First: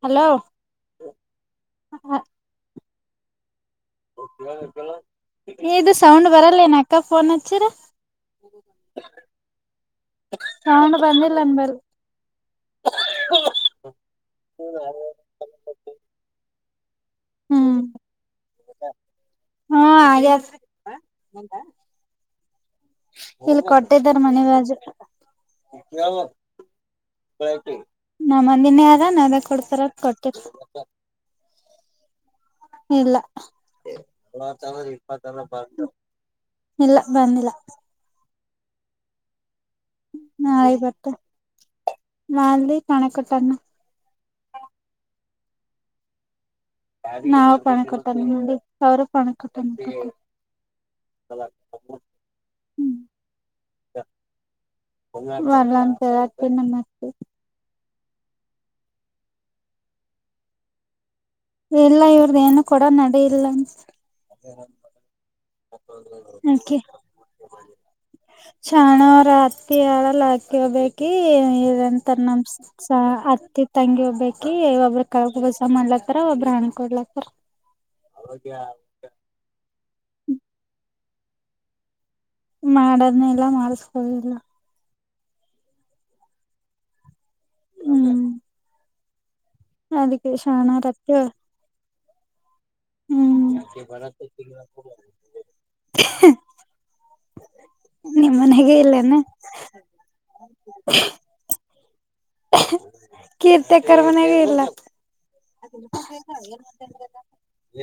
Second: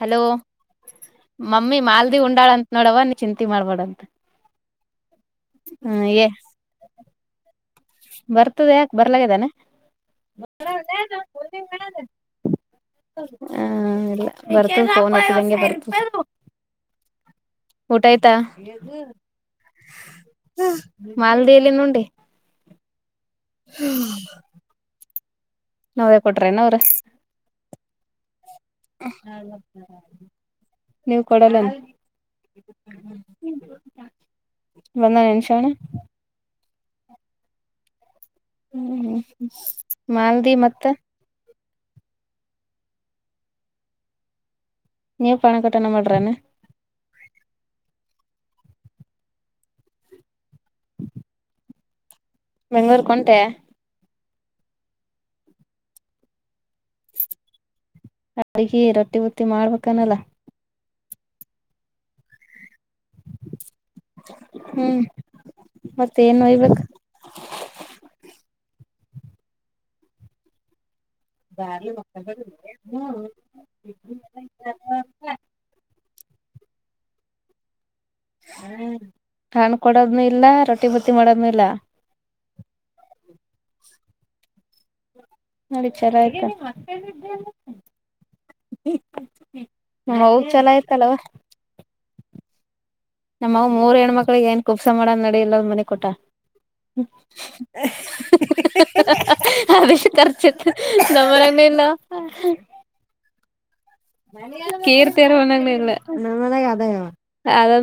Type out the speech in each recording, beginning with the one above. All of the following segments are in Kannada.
ಹಲೋ ಮಮ್ಮಿ ಮಾಲ್ದಿ ಉಂಡಾಳ ಅಂತ ನೋಡವ ನೀ ಚಿಂತೆ ಮಾಡಬೇಡ ಅಂತ ಇದು ಹ್ಮ ಏ ಸೌಂಡ್ ಬರಲ್ಲ ಏನ ಅಕ್ಕ ಫೋನ್ ಹಚ್ಚಿರ ಬರ್ತದ ಯಾಕ್ ಬರಲ್ಲ ಬ ಸೌಂಡ್ ಬಂದಿಲ್ಲ ಅನ್ಬಲ್ ಹ್ಮ್ ಊಟ ಆಯ್ತಾ ಹ್ಮ ಹಾಗ್ಯದ ಮಾಲದಿ ಎಲ್ಲಿಂದ ಉಂಡಿ ಇಲ್ಲಿ ಕೊಟ್ಟಾರ ಮನಿರಾಜು ನಾವೇ ಕೊಟ್ರನ ಅವ್ರ ನಾ ಮಂದಿನ ಯಾರ ನದ ಕೊಡ್ತಾರ ಕೊಟ್ಟರ ನೀವ್ ಕೊಡಲ್ಲನ್ ಇಲ್ಲ ಬಂದಾನ ಏನ್ ಶ್ರವಣ ಇಲ್ಲ ಬಂದಿಲ್ಲ ಹ್ಮ್ ಹ್ಮ್ ಮಾಲ್ದಿ ಮತ್ತ ಮಾದಲಿ ಪಾನಿ ಕೊಟ್ಟ ಅನ್ನ ನೀವು ಪಾಣಿ ಕೊಟ್ಟನ ಮಾಡಿರೇನು ನಾವು ಪಾನಿ ಕೊಡ್ತವಿ ನ್ನ ಅವಾವರ ಪಣ ಕ ತ ಬೆಂಗ್ಳೂರ್ ಕೊಂತೆ ವರಂತಾತೆ ನಮಸ್ತೆ ಅಗ ರೊಟ್ಟಿ ಬಟ್ಟಿ ಮಾಡ್ಬೇಕನಲ್ಲ ಎಲ್ಲ ಇವ್ರ್ದ ಏನ ಕೊಡ ನಡ ಇಲ್ಲಂತ ಹ್ಮ್ ಮತ್ತ ಏನ್ ಒಯ್ಬೇಕ ಆಕೆ ಹಣ ರಾತ್ರಿ ಹಳಲ್ ಹಾಕಿ ಹೋಗಬೇಕು ಾಕಂತ ನಮ ಹತ್ತಿ ತಂಗಿ ಒೋಗ್ಬಿ ಒಬ್ರ ಕಬಬ ಸಾನಾ ಒಬ್್ರ ಹಣ ಕೊಡ್ಲಕ್ಕ ಹ ಹ ಕೊಡೋದ್ನು ಇಲ್ಲ ರೊಟ್ಟಿ ಬತ್ತಿ ಮಾಡೋದ್ ಇಲ್ಲ ಮಾಡದ್ನ ಇಲ್ಲ ಮಾಡಸ್ಕೊಿಲ್ಲ ನೋಡಿಚಾರ ಹ್ಮ್ ಹ ಅದಕ್ಕೆ ಶಾಣ ರತ್ಯ ನಮ್ಮಗ ಮೂರ್ ಹೆಣ್ಮಕ್ಳಗ್ ಏನ್ ಕುಪ್ಸ ಮಾಡದ ನಡ ಇಲ್ಲಂದ್ ಮನೆ ಕೊಟ್ಟ ನಿಮ್ಮ್ ಮನೆಗೆ ಇಲ್ಲೇನ ಅ ಖರ್ಚತ್ತು ನಮ್ಮ ಇಲ್ಲ ಹ ಕ ತೆ ಕರ್ ಮನವ ಇಲ್ಲ ಮನ್ಯಾಗನ ಇಲ್ಲ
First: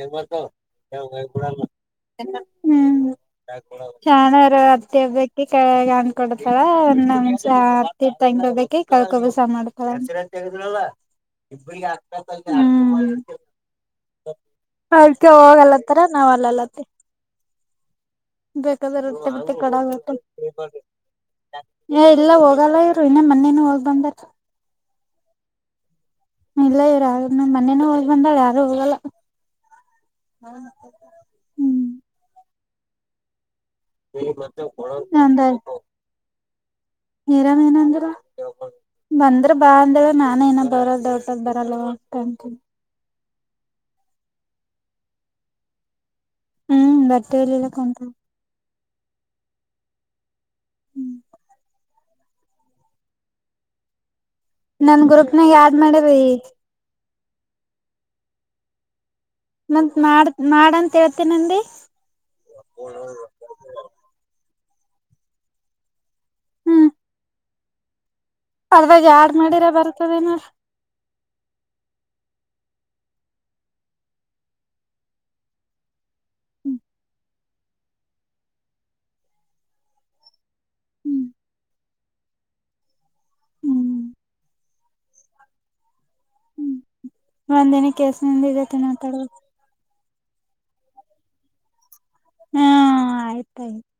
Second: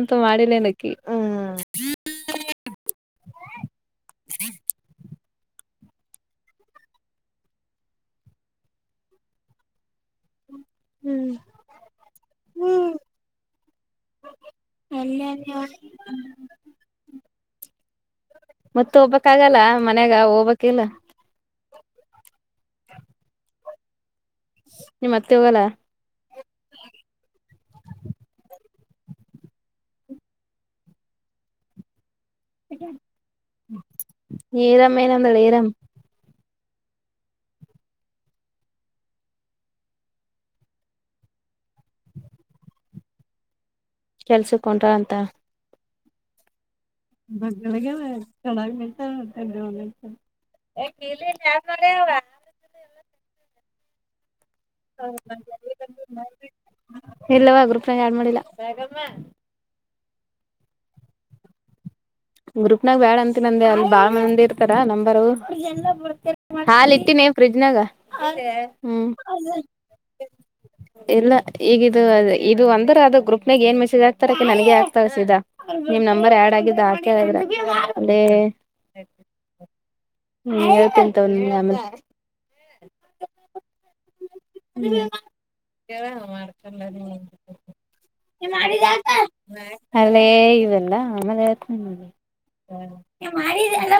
ಏ ಮಾಡಿಲ್ಲೇನಕಿ ಕೆಡ ಚನಾರ ಅತ್ತಬೇಕ ಈ ಕ ಅಂದ್ಕೊಡ್ತಾರ ಒಂದ ನ್ಸ ಹತ್ತ ಇ ತಂಗಕೊಬೇಕ ಈ ಕಳ್ಕೊಬಸ ಮಾಡ್ತಾರ ಗಲ್ಲ ಇ ಹ್ಮ್ ಅದಕ್ಕೆ ಹೋಗಲತ್ತರ ನಾವ್ ಅಲ್ಲಲತ್ತ ಮತ್ತ ಬೇಕಾದ್ರೆ ರೊಟ್ಟ ಬಟ್ಟ ಹೋಗ್ಬೇಕಾಗಲ್ಲ ಕಡಬೇಕು ಮನ್ಯಾಗ ಹೋಗ್ಬೇಕಿಲ್ಲ ಇಲ್ಲ ಹೋಗ. ಹೋಗಲ್ಲ ಇರು ಇನ್ನೇ ಮೊೇನು ಹೋಗ್ ಬಂದ. ನಿಮ್ಮತ್ತೆ ಹೋಗಲ್ಲ. ಇಲ್ಲ ಇವ್ರು ಯ ನಮ್ ಮನೇನ ಹೋಗ್ ಬಂದಾಳ ಯಾರು ಹೋಗಲ್ಲ ಹ್ಮ್. ಕ. ಸರಿಯಾಗಿ ಕೇಳುತ್ತಿಲ್ಲ. ನೀರಾಮ ಏನಂದ್ರ ಬಂದ್ರ ಬಾ ಅಂದೇಳ ನಾನ ಏನ ಬರ ದೇಡ್ಟದ್ ಬರಲ್ಲವ ಆಗ್ತಂತೀನಿ. ಕೆಲ್ಸಕಂಟ್ರ ಅಂತ. ಹ್ಮ್ ಬರ್ತೇಲಿಲ್ಲ ಬಂಗಲಗೆ ಕುಂತ ಚಳಾಗಿ ಮ. ಹಾ ಎ್. ಯಾಕೆ ಇ ಯ. ನನ್ ಗ್ರೂಪ್ನಾಗ ಆಡ್ ಮಾಡಿದಿ. ಇಲ್ಲವಾ ಗ್ರೂಪ್ನಾಗ ಯಡ್ ಮಾಡಿಲ್ಲ. ಮತ್ ಮಾಡ ಮಾಡಂತ ಹೇಳ್ತೇ ನಂದ. ಗ್ರೂಪ್ನಾಗ ಬ್ಯಾಡ ಅಂತಿ ನಂದೆ ಅಲ್ಲಿ ಬಾಳ ಮಂದಿರ್. ನಂಬರ್. ಹಾ ಇಟ್ಟೀನಿ. ಫ್ರಿಜ್ ನಾಗ ಅದವಾಗ ಆಾಡ್ ಮಾಡಿರ ಬರ್ತದೇನ. ಇಲ್ಲ ಈಗಿದದು ಇದು ಒಂದ ಅದು ಗ್ರೂಪ್ನಾಗ ಏನ್ ಮೆಸೇಜ್ ಆಗ್ತಾರಕ ನನಗೆ ಆಗ್ತ ಸೀದಾ ನಿಮ್ ನಂಬರ್ ಆ್ಯಡ್ ಆಗಿದ್ದ ಆ. ಅದೇ ಹ್ಮ ಹೇಳ್ತಂತ ಹ್ಮ್ ಹ್ಮ್. ಹ್ಮ್. ಹ್ಮ್ ಒಂದನ ಕೆಲ್ಸ ನಿಂದ ಇತೆ ಮಾತಾಡ್ಬೇಕು. ಅಲ್ಲೇ ಇವೆಲ್ಲ ಆಮೇಲೆತಗೆ. ಹಾ ಹ್ಮ್ ಆಯ್ತಾಯಯ್ತು ಮಾಡಿದ್ರಲ್ಲ.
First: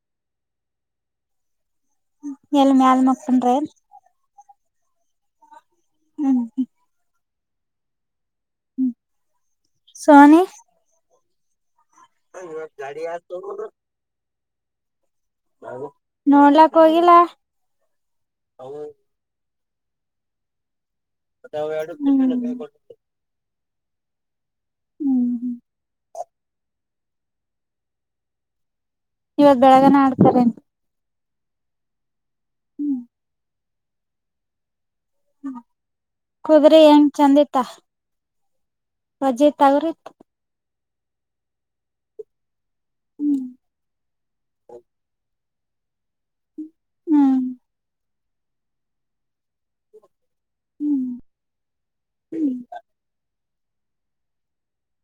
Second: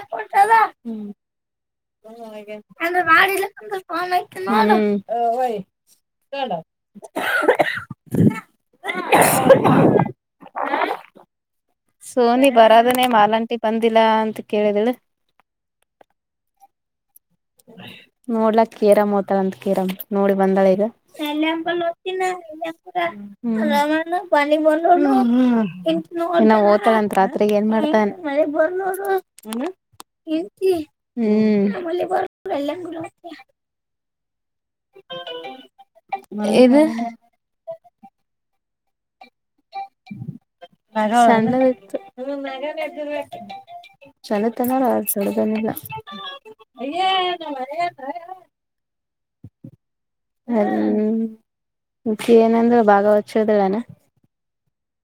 ಹ್ಮ. ಎಲ್ ಮ್ಯಾಲ ಅ್ರೆ ಮಕ್ಕೊಂಡ್ರ ಎನ್ ಮಾಡಂದ್ರ ಫೋನ್ ಆ. ಹ ವಯ್ ಕಟ. ್ಮ ಸೋನಿ. ಸೋನಿ ಬರದನೇ ಮಾಲಂಟಿ ಬಂದಿಲ್ಲಾ ಅಂತ. ಕೇಳಿದಿಲ್ಲ. ನೋಡ್ಲಕ್ ಹೋಗಿಲ್ಲ. ನೋಡ್ಲಾಕ್ಕೇರ ಮೋಟಾರಂತ. ಕಿರ್ ನೋಡಿ ಬಂದಾಳೆ ಈಗ ಅಲ್ಲಿ ಹಪಲ್ಲ ನು ಅಲ್ಲಿ ಹ [unintelligible] ಹ್ಮ್ [unintelligible] ಇನ್ನ ಓ್ತಾಳಂತ ರಾತ್ರಿ ಏನ್ ಮಾಡ್ತಾನ ಇವಾಗ ಬೆಳಗನ ಆಡ್ತಾರೆೇ ಹ್ಮ್ ವಲ್ಲ ಗುರು ಕಗ್ರಿ [unintelligible] ಕುದುರಿ ಇದು ಹೆಂಗ ಚಂದಿತ ಮಜೆ ತವಾರೆ ಸಣ್ಣದಿತ್ತು ಹ್ಮ್ ಚೆನ್ನ ತ ನೋ ಆಸ ಚ ಹ್ಮ್ ಹ್ಮ ಖ ಏನಂದ್ರೆ ಭಾಗವ ಕ್ಷೇದಗಳಾನ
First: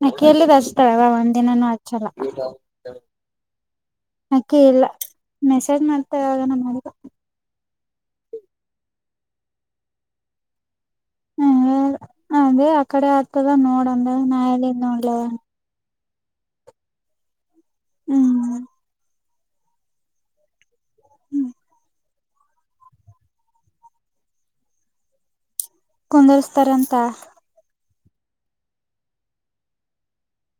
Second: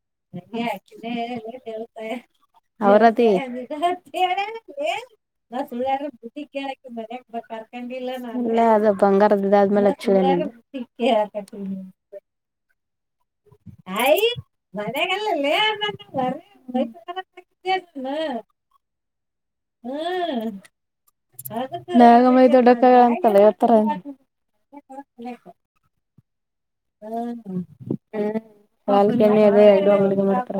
ಅಕ್ಕಿ ಎಲ್ಲಿದ ಹಚ್ತಾಳವ ಒಂದ್ ದಿನಾನೂ ಹಚ್ಚಲ್ಲ ಆವೃತಿ [unintelligible] ಅಕ್ಕಿ ಇಲ್ಲ ಮೆಸೇಜ್ ಮಾಡ್ತಾ ಯಾವಾಗನ ಮಾಡಿದ ಇಲ್ಲೇ ಅದ ಬಂಗಾರದ್ದ್ದ ಆದ್ಮೇಲೆ ಅಚ್ಚ ಯತ ಹ್ಮ್ ಅದೇ ಆ ಕಡೆ ಆಗ್ತದ ನೋಡಂದ ನಾಲ್ಲಿ ನೋಡ್ಲವೆ [inaudible] ಹ್ಮ್ ಹ್ಮ್ ನ ದೊಡ್ಡ ಕಾಯ ಅಂತಲ್ಲ ಹತ್ರ ಕುಂದ್ರ ಹಾ ಹ್ಮ್ ಹ್ಮ್ ಬಲ್ಕ ಅ ಮಾತ್ರ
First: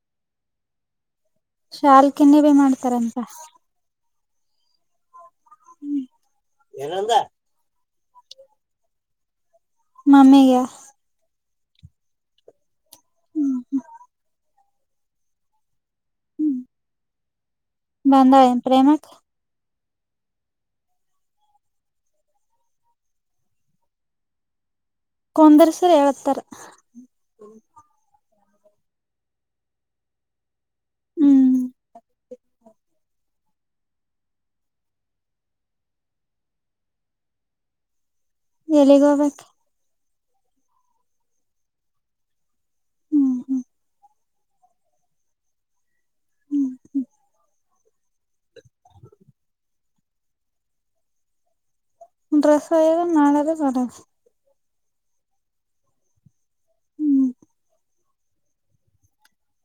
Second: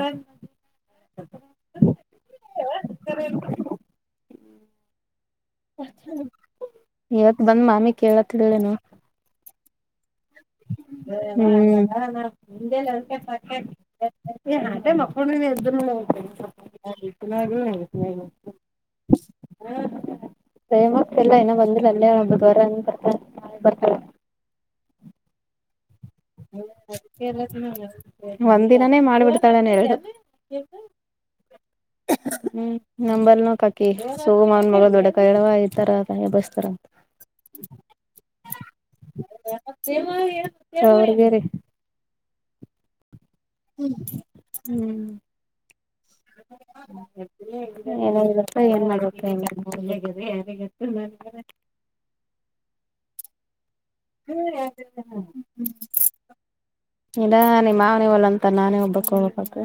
ಶಾಲ್ಕನ್ನ ಭ ಮಾಡ್ತಾರಂತ [inaudible] ಇವತ್ ಬಂದ್ ಮಾಮಿ ಕೇಳತ್ಲೇನು ಮಾಮೆಯ ಹ್ಮ್ಮ್ [inaudible] ಏ ಅ ಮಕ್ಕಳ ನೀವು ಇ್ದರು ಬಂದಾಯ ಯೆನ್ ಪ್ರೇಮಕ್ ಹ್ಮ ೇಮಕ್ ಎಲ್ಲ ಏನ ಬಂದಿಲ್ಲ ಅಲ್ಲೇ ಒಬ್ಬಾರ ಅ ಬರ್ತ ಬರ್ತಲ್ಲ ಕಾಂಗ್ರೆಸ್ ಹ ಕೇರಳ ನ ಒಂದಿನಾನೇ ಮಾಡ್ಬಿಡ್ತಾಳನೆ ಎರಡು ಹ್ಮ್ ಹ್ಮ ನಂಬಲ್ನ ಕಕಿ ಸಗಮ ಅವನ್ ಮಗಳು ದೊಡ್ಡಕ ಹೇಳಡವ ಇತರಾಯ ಬಸ್ತಾರ ಎಲ್ಲಿಗ್ ಹೋಗ್ಬೇಕ ಹಾ ಥಾವ್ರ್ಗೆರೆ ಹ್ಮ್ ಹ್ಮ್ ಹ್ಮ್ ತ್ತ ಏನ್ ಮಾಡ ್ರೆಸ್ಾಗ ನಾಳೆಾಗ ಬರ ಹ್ಮ್ ಇಲ್ಲ ನಿಮ್ಮ ಮಾವನವಲ್ಲಂತ ನಾನೇ ಒಬ್ಬಕ್ು ಹೋಗಬೇಕ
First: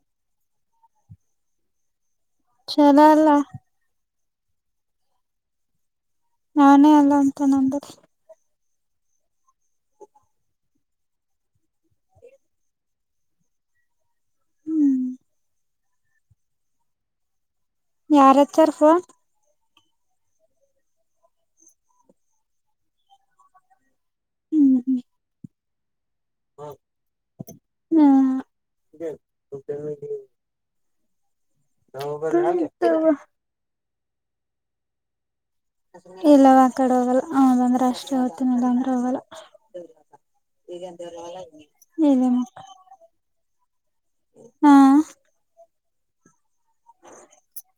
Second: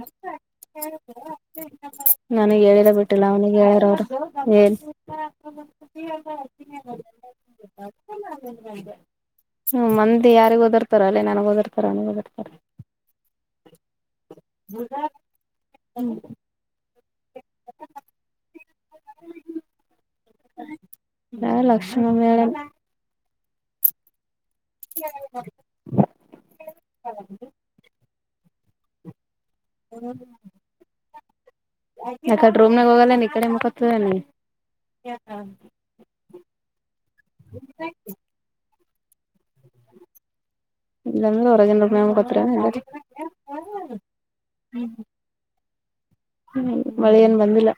ನನಗ್ ಹೇಳಿದ ಚಲೋ ಬಿಟ್ಟಿಲ್ಲ ಅಲ್ಲ ಅವನಿಗೆ ಹೇಳಿಯರ ಅವರು ಇಲ್ಲ ನಾನೇ ಅಲ್ಲ ಅಂತ ನಂದ್ರ ಹ ಹ್ಮ ಮಂದಿ ಯಾರಿಗ ಓದಿರ್ತಾರ ಅಲ್ಲೇ ನನಗ್ ಓದಿರ್ತಾರ ನನಗ ಓದಿರ್ತಾರ ಹ್ಮ್ ಯಾರಚರ್ ಫೋನ್ ಹ ಲಕ್ಷ್ಮ ಮೇಡ ಇಲ್ಲ ಹ್ಮ ಎಕಡೆ ರೂಮ್ ನ ಹೋಗಲ್ಲ ಇಡೆಕ ಸರಿ ಇಲ್ಲವಾ ಕಡೆ ಹೋಗಲ್ಲ ಹೌದಂದ್ರೆ ಅಷ್ಟೇ ಹೊತನಿಲ್ಲಂದ್ರ ಹಲ ಇಲ್ಲಾಂದ್ರೆ ಹೊರಗಿನ ರೂಮ್ನಾಗ ಇ ಮುಕತ್ತೇನ್ ಹಾ ಹ್ಮ್ ಮಳೆ ಏನ್ ಬಂದಿಲ್ಲ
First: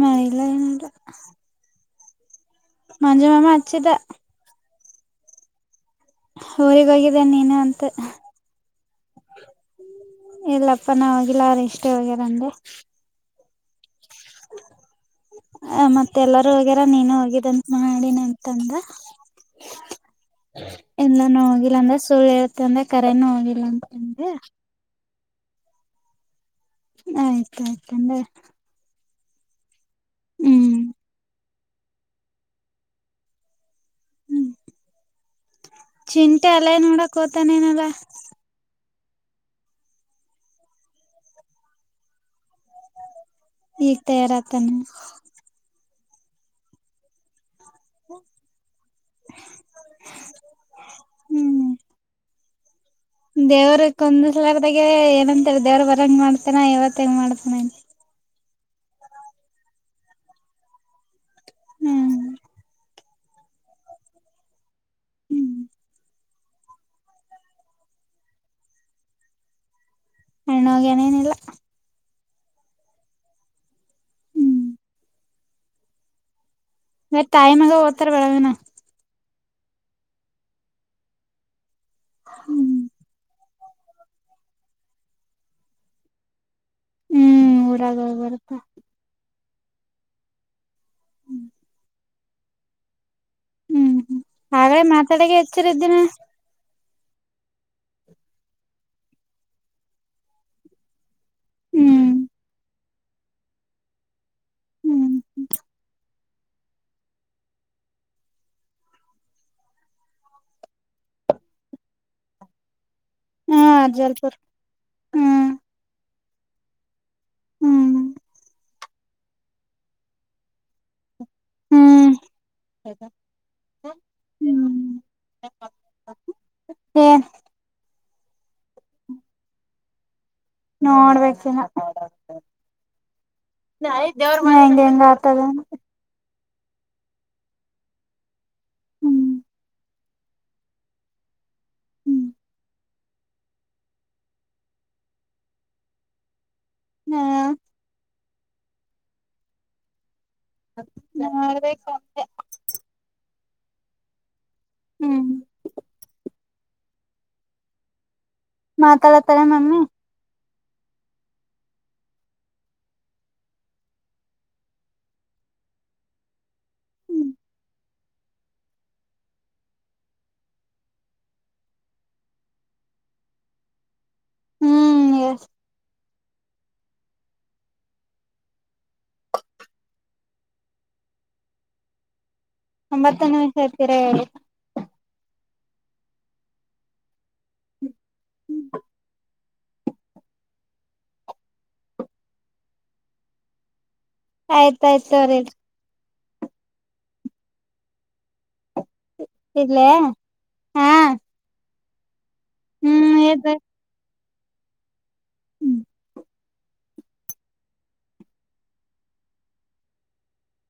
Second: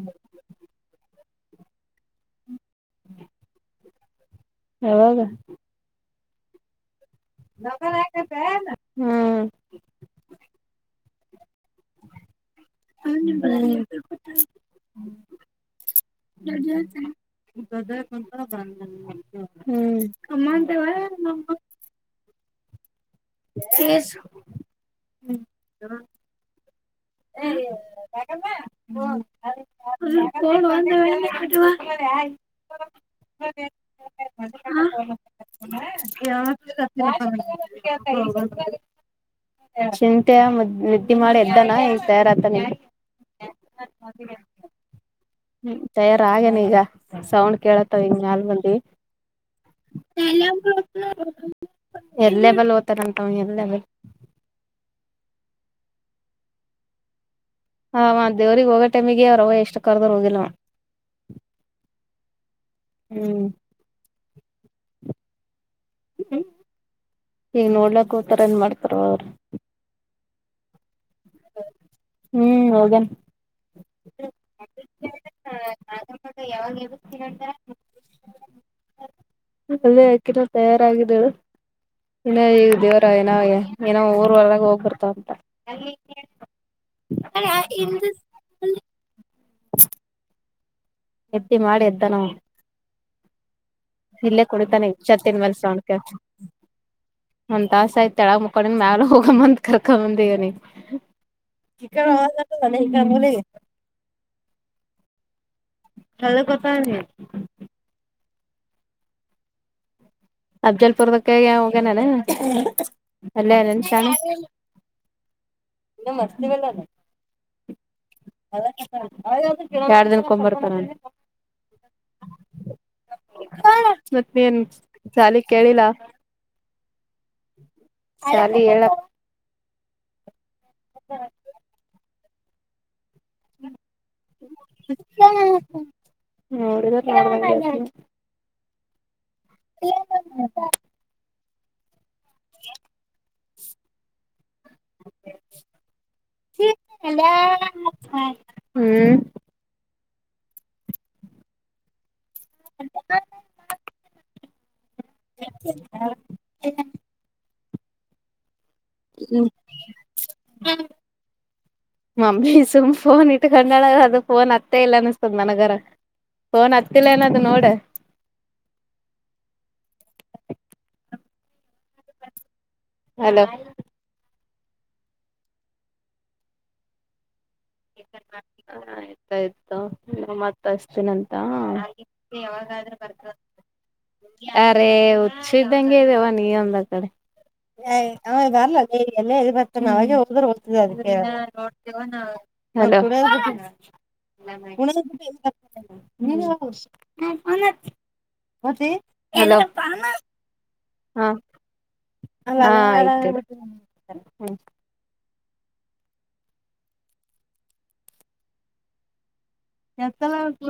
ಮಹಿಲನಲ್ಲ ಮಂಜು ಮಾಮಾ ಹಚ್ಚಿದ್ದ ಯವಾಗ ಅವರಿಗಾಗಿ ಇದ ನೀನು ಅಂತ ಹ್ಮ್ ಇಲ್ಲಪ್ಪ ನವಾಗಿಲ್ಲಾರಿ ಇಷ್ಟೇ ಹೋಗೋದು ಅಂದೆ ಆ ಮತ್ತೆ ಎಲ್ಲಾರೂ ಹೋಗ್ಯಾರ ನೀನು ಹೋಗಿದಂತ ಮಾಡಿನಿ ಅಂತಂದ ಹ್ಮ್ ಎಲ್ಲಾನೂ ಹೋಗಿಲ್ಲ ಅಂದ್ರ ಸುಳ್ಳ ಹೇಳ್ ತ ಕರೆನು ಹೋಗಿಲ್ಲ ಅಂತಂದೆ ಹ್ಮ್ ಏ ಹ್ಮ [unintelligible] [unintelligible] [unintelligible] ಆಯ್ತ ಆಯ್ತಂದೆ ಹ್ಮ್ ಚಿಂಟೆ ಅಲ್ಲೇ ನೋಡಕ್ ಹೋತಾನೇನಲ್ಲ [unintelligible] ಚಿಂಟ್ಯಾ ಮದ್ ನಿದ್ದೆ ಮಾಡಿ ಎದ್ದಾನಾ ಈಗ ತಯಾರ್ ಈಗ ತಯಾರ ಆತಾನಾ? ಹ್ಮ್ ತಯಾರ ಆಗ್ಯಾನ್ ಈಗ ಸೌಂಡ್ ಕೇಳಾತವ ಈಗ್ ಮ್ಯಾಲ ಬಂದಿ [unintelligible] ಇಲ್ಲೆಬಲ್ ದೇವ್ರಕ್ಕ ಒಂದ್ ಸಲಾರ್ದಾಗೆ ಅಂತ ದೇವ್ರ ಬರ ಹಂಗ ಮಾಡ್ತಾನ ಇವತ್ ಹೆಂಗ ಮಾಡ್ತ ಹ ಅವ ದೇವ್ರರಿಗೆ ಹೋಗೋ ಟೈಮಿಗೆ ಅವ್ರ ಅವ್ವಾ ಎಷ್ಟ ಕರ್ದರು ಹೋಗಿಲ್ಲವ. ಹ್ಮ್ ಹ್ಮ್ ಹ್ಮ್ ಹ್ಮ್ ಈಗ ನೋಡ್ಲಕ್ ಹೊತಾರೋ ಏನ್ ಮಾಡ್ತಾರವ್ವಾ ಅವರ. ಅಣ್ಣ ಹೋಗ್ಯಾನ್ ಏನಿಲ್ಲ. [unintelligible] ಹ್ಮ್ ಹೋಗ್ಯಾನ್. ಹ್ಮ್ ಹಾ ಮತ್ತ ತಾಯಿ ಮಗಾ ಓದ್ತಾರ ಬೆಳಗಾನಾ. ಅದೇ ಅಕಿರ ತಯಾರಾಗಿದಳು. ಇಣ ಈಗ ಹ್ಮ್ ದೇವರಾಯನ ಏನೋ ಊರ್ ಒಳಗ ಹೋಗ್ಬಿರ್ತಾವ ಅಂತ. [unintelligible] ಹ್ಮ್ ಊರಾಗ ಹೋಗಿ ಬರ್ತ [unintelligible] ಎತ್ತಿ ಮಾಡಿ ಎದ್ದಾನ ಅವ ಹ್ಮ್ ಹ್ಮ್ ಇಲ್ಲೇ ಹಾಗಲೇ ಕುಡಿತಾನ ಈಗ್ ಮಾತಾಡಗೆ ಹೆಚ್ಚರಿದ್ದೀನ [unintelligible] ಒಂದ ತಾಸ ಆಯ್ತ್ ತಳಗ ಮುಕೊಂಡ ಮ್ಯಾಲ ಹೋಗಂ ಕರ್ಕ ಬಂದೇ ಇವನಿಗ ಹ್ಮ್ [unintelligible] ಹ್ಮ್ ಕಳಗ ಕೂತವ್ನೆ. ಅಫ್ಜಲ್ಪುರ್ದಕ ಹೋಗನಾನ ಅಲ್ಲ ಹಾ ನಿನ್ಶನ್ ಜಲ್ಪುರ್ ಹ್ಮ್ ಮ ನಿಲ್ಲ ಅಲ್ಲ ಹ್ಮ್ ಹದ ಎಾರ್ ದನ್ಕೊ್ ಬರ್ತಾರ ಹ್ಮ್ ಹ್ಮ್ ಚಾಲಿ ಕೇಳಿಲ್ಲ ಏನ್ ಶಾಲಿ ಹೇಳಪ್ಪ ನೋಡ್ಬೇಕಿನ ಹ ನ ದೇವ್ರ ಮ ಹೆಂಗಗೆ ಹೆಂಗ ಆತದ ಹೌ ಹ್ಮ್ ಇ ಹ್ಮ್ ಲ್ಲ ಹಾ ಹ್ಮ್ ನಾಬೇಕ ಎ ಹ್ಮ್ ಇಲ್ಲ ಮಾತಾಡತಾರೆ ಮಮ್ಮಿ ಮಮ್ಮಿ ಸುಮ್ ಫೋನ್ ಇಟ್ಕೊಂಡಳ ಅದು ಫೋನ್ ಅತ್ತ ಇಲ್ಲ ಅನಿಸತದ ನನಗರ ಫೋನ್ ಅತ್ತಿಲ್ಲ ಅನ್ನೋದು ನೋಡ ಹಲೋ ಹ್ಮ್ ಎಸ್ ಆಯ್ತಾಯ್ತು ಮತ್ತ ಅಷ್ಟತೀಿನಂತ ಒಂಬತ್ತು ನಿಮಿಷ ಆಯ್ತೀರ ಹೇಳಿ ಬರ್ ಅೇ ಸಿದ್ದಂಗೆ ಇದವ ನೀ ಒಂದ ಕಡೆ ಅವ ಬರ್ಲಲ್ಲ ಎಲ್ಲ ಬರ್ ನಾವಾಗ ಹೋದ್ರೆ ಓದ್ತಿದೆ ಅದಕ್ಕೆ ಹ ಆಯ್ತಾಯ್ತ ಅವರಿರಿ ನೀ ಅ ಹೊತ್ತ ಹಲೋ ಇಡ್ಲೇ ಹಾ ಹಾ ಹ್ಮ್ ಇಡ್ರಿ. ಹ ಹ್ಮ ಹ್ಮ್ ಎತ್ತಲವ ಕೊ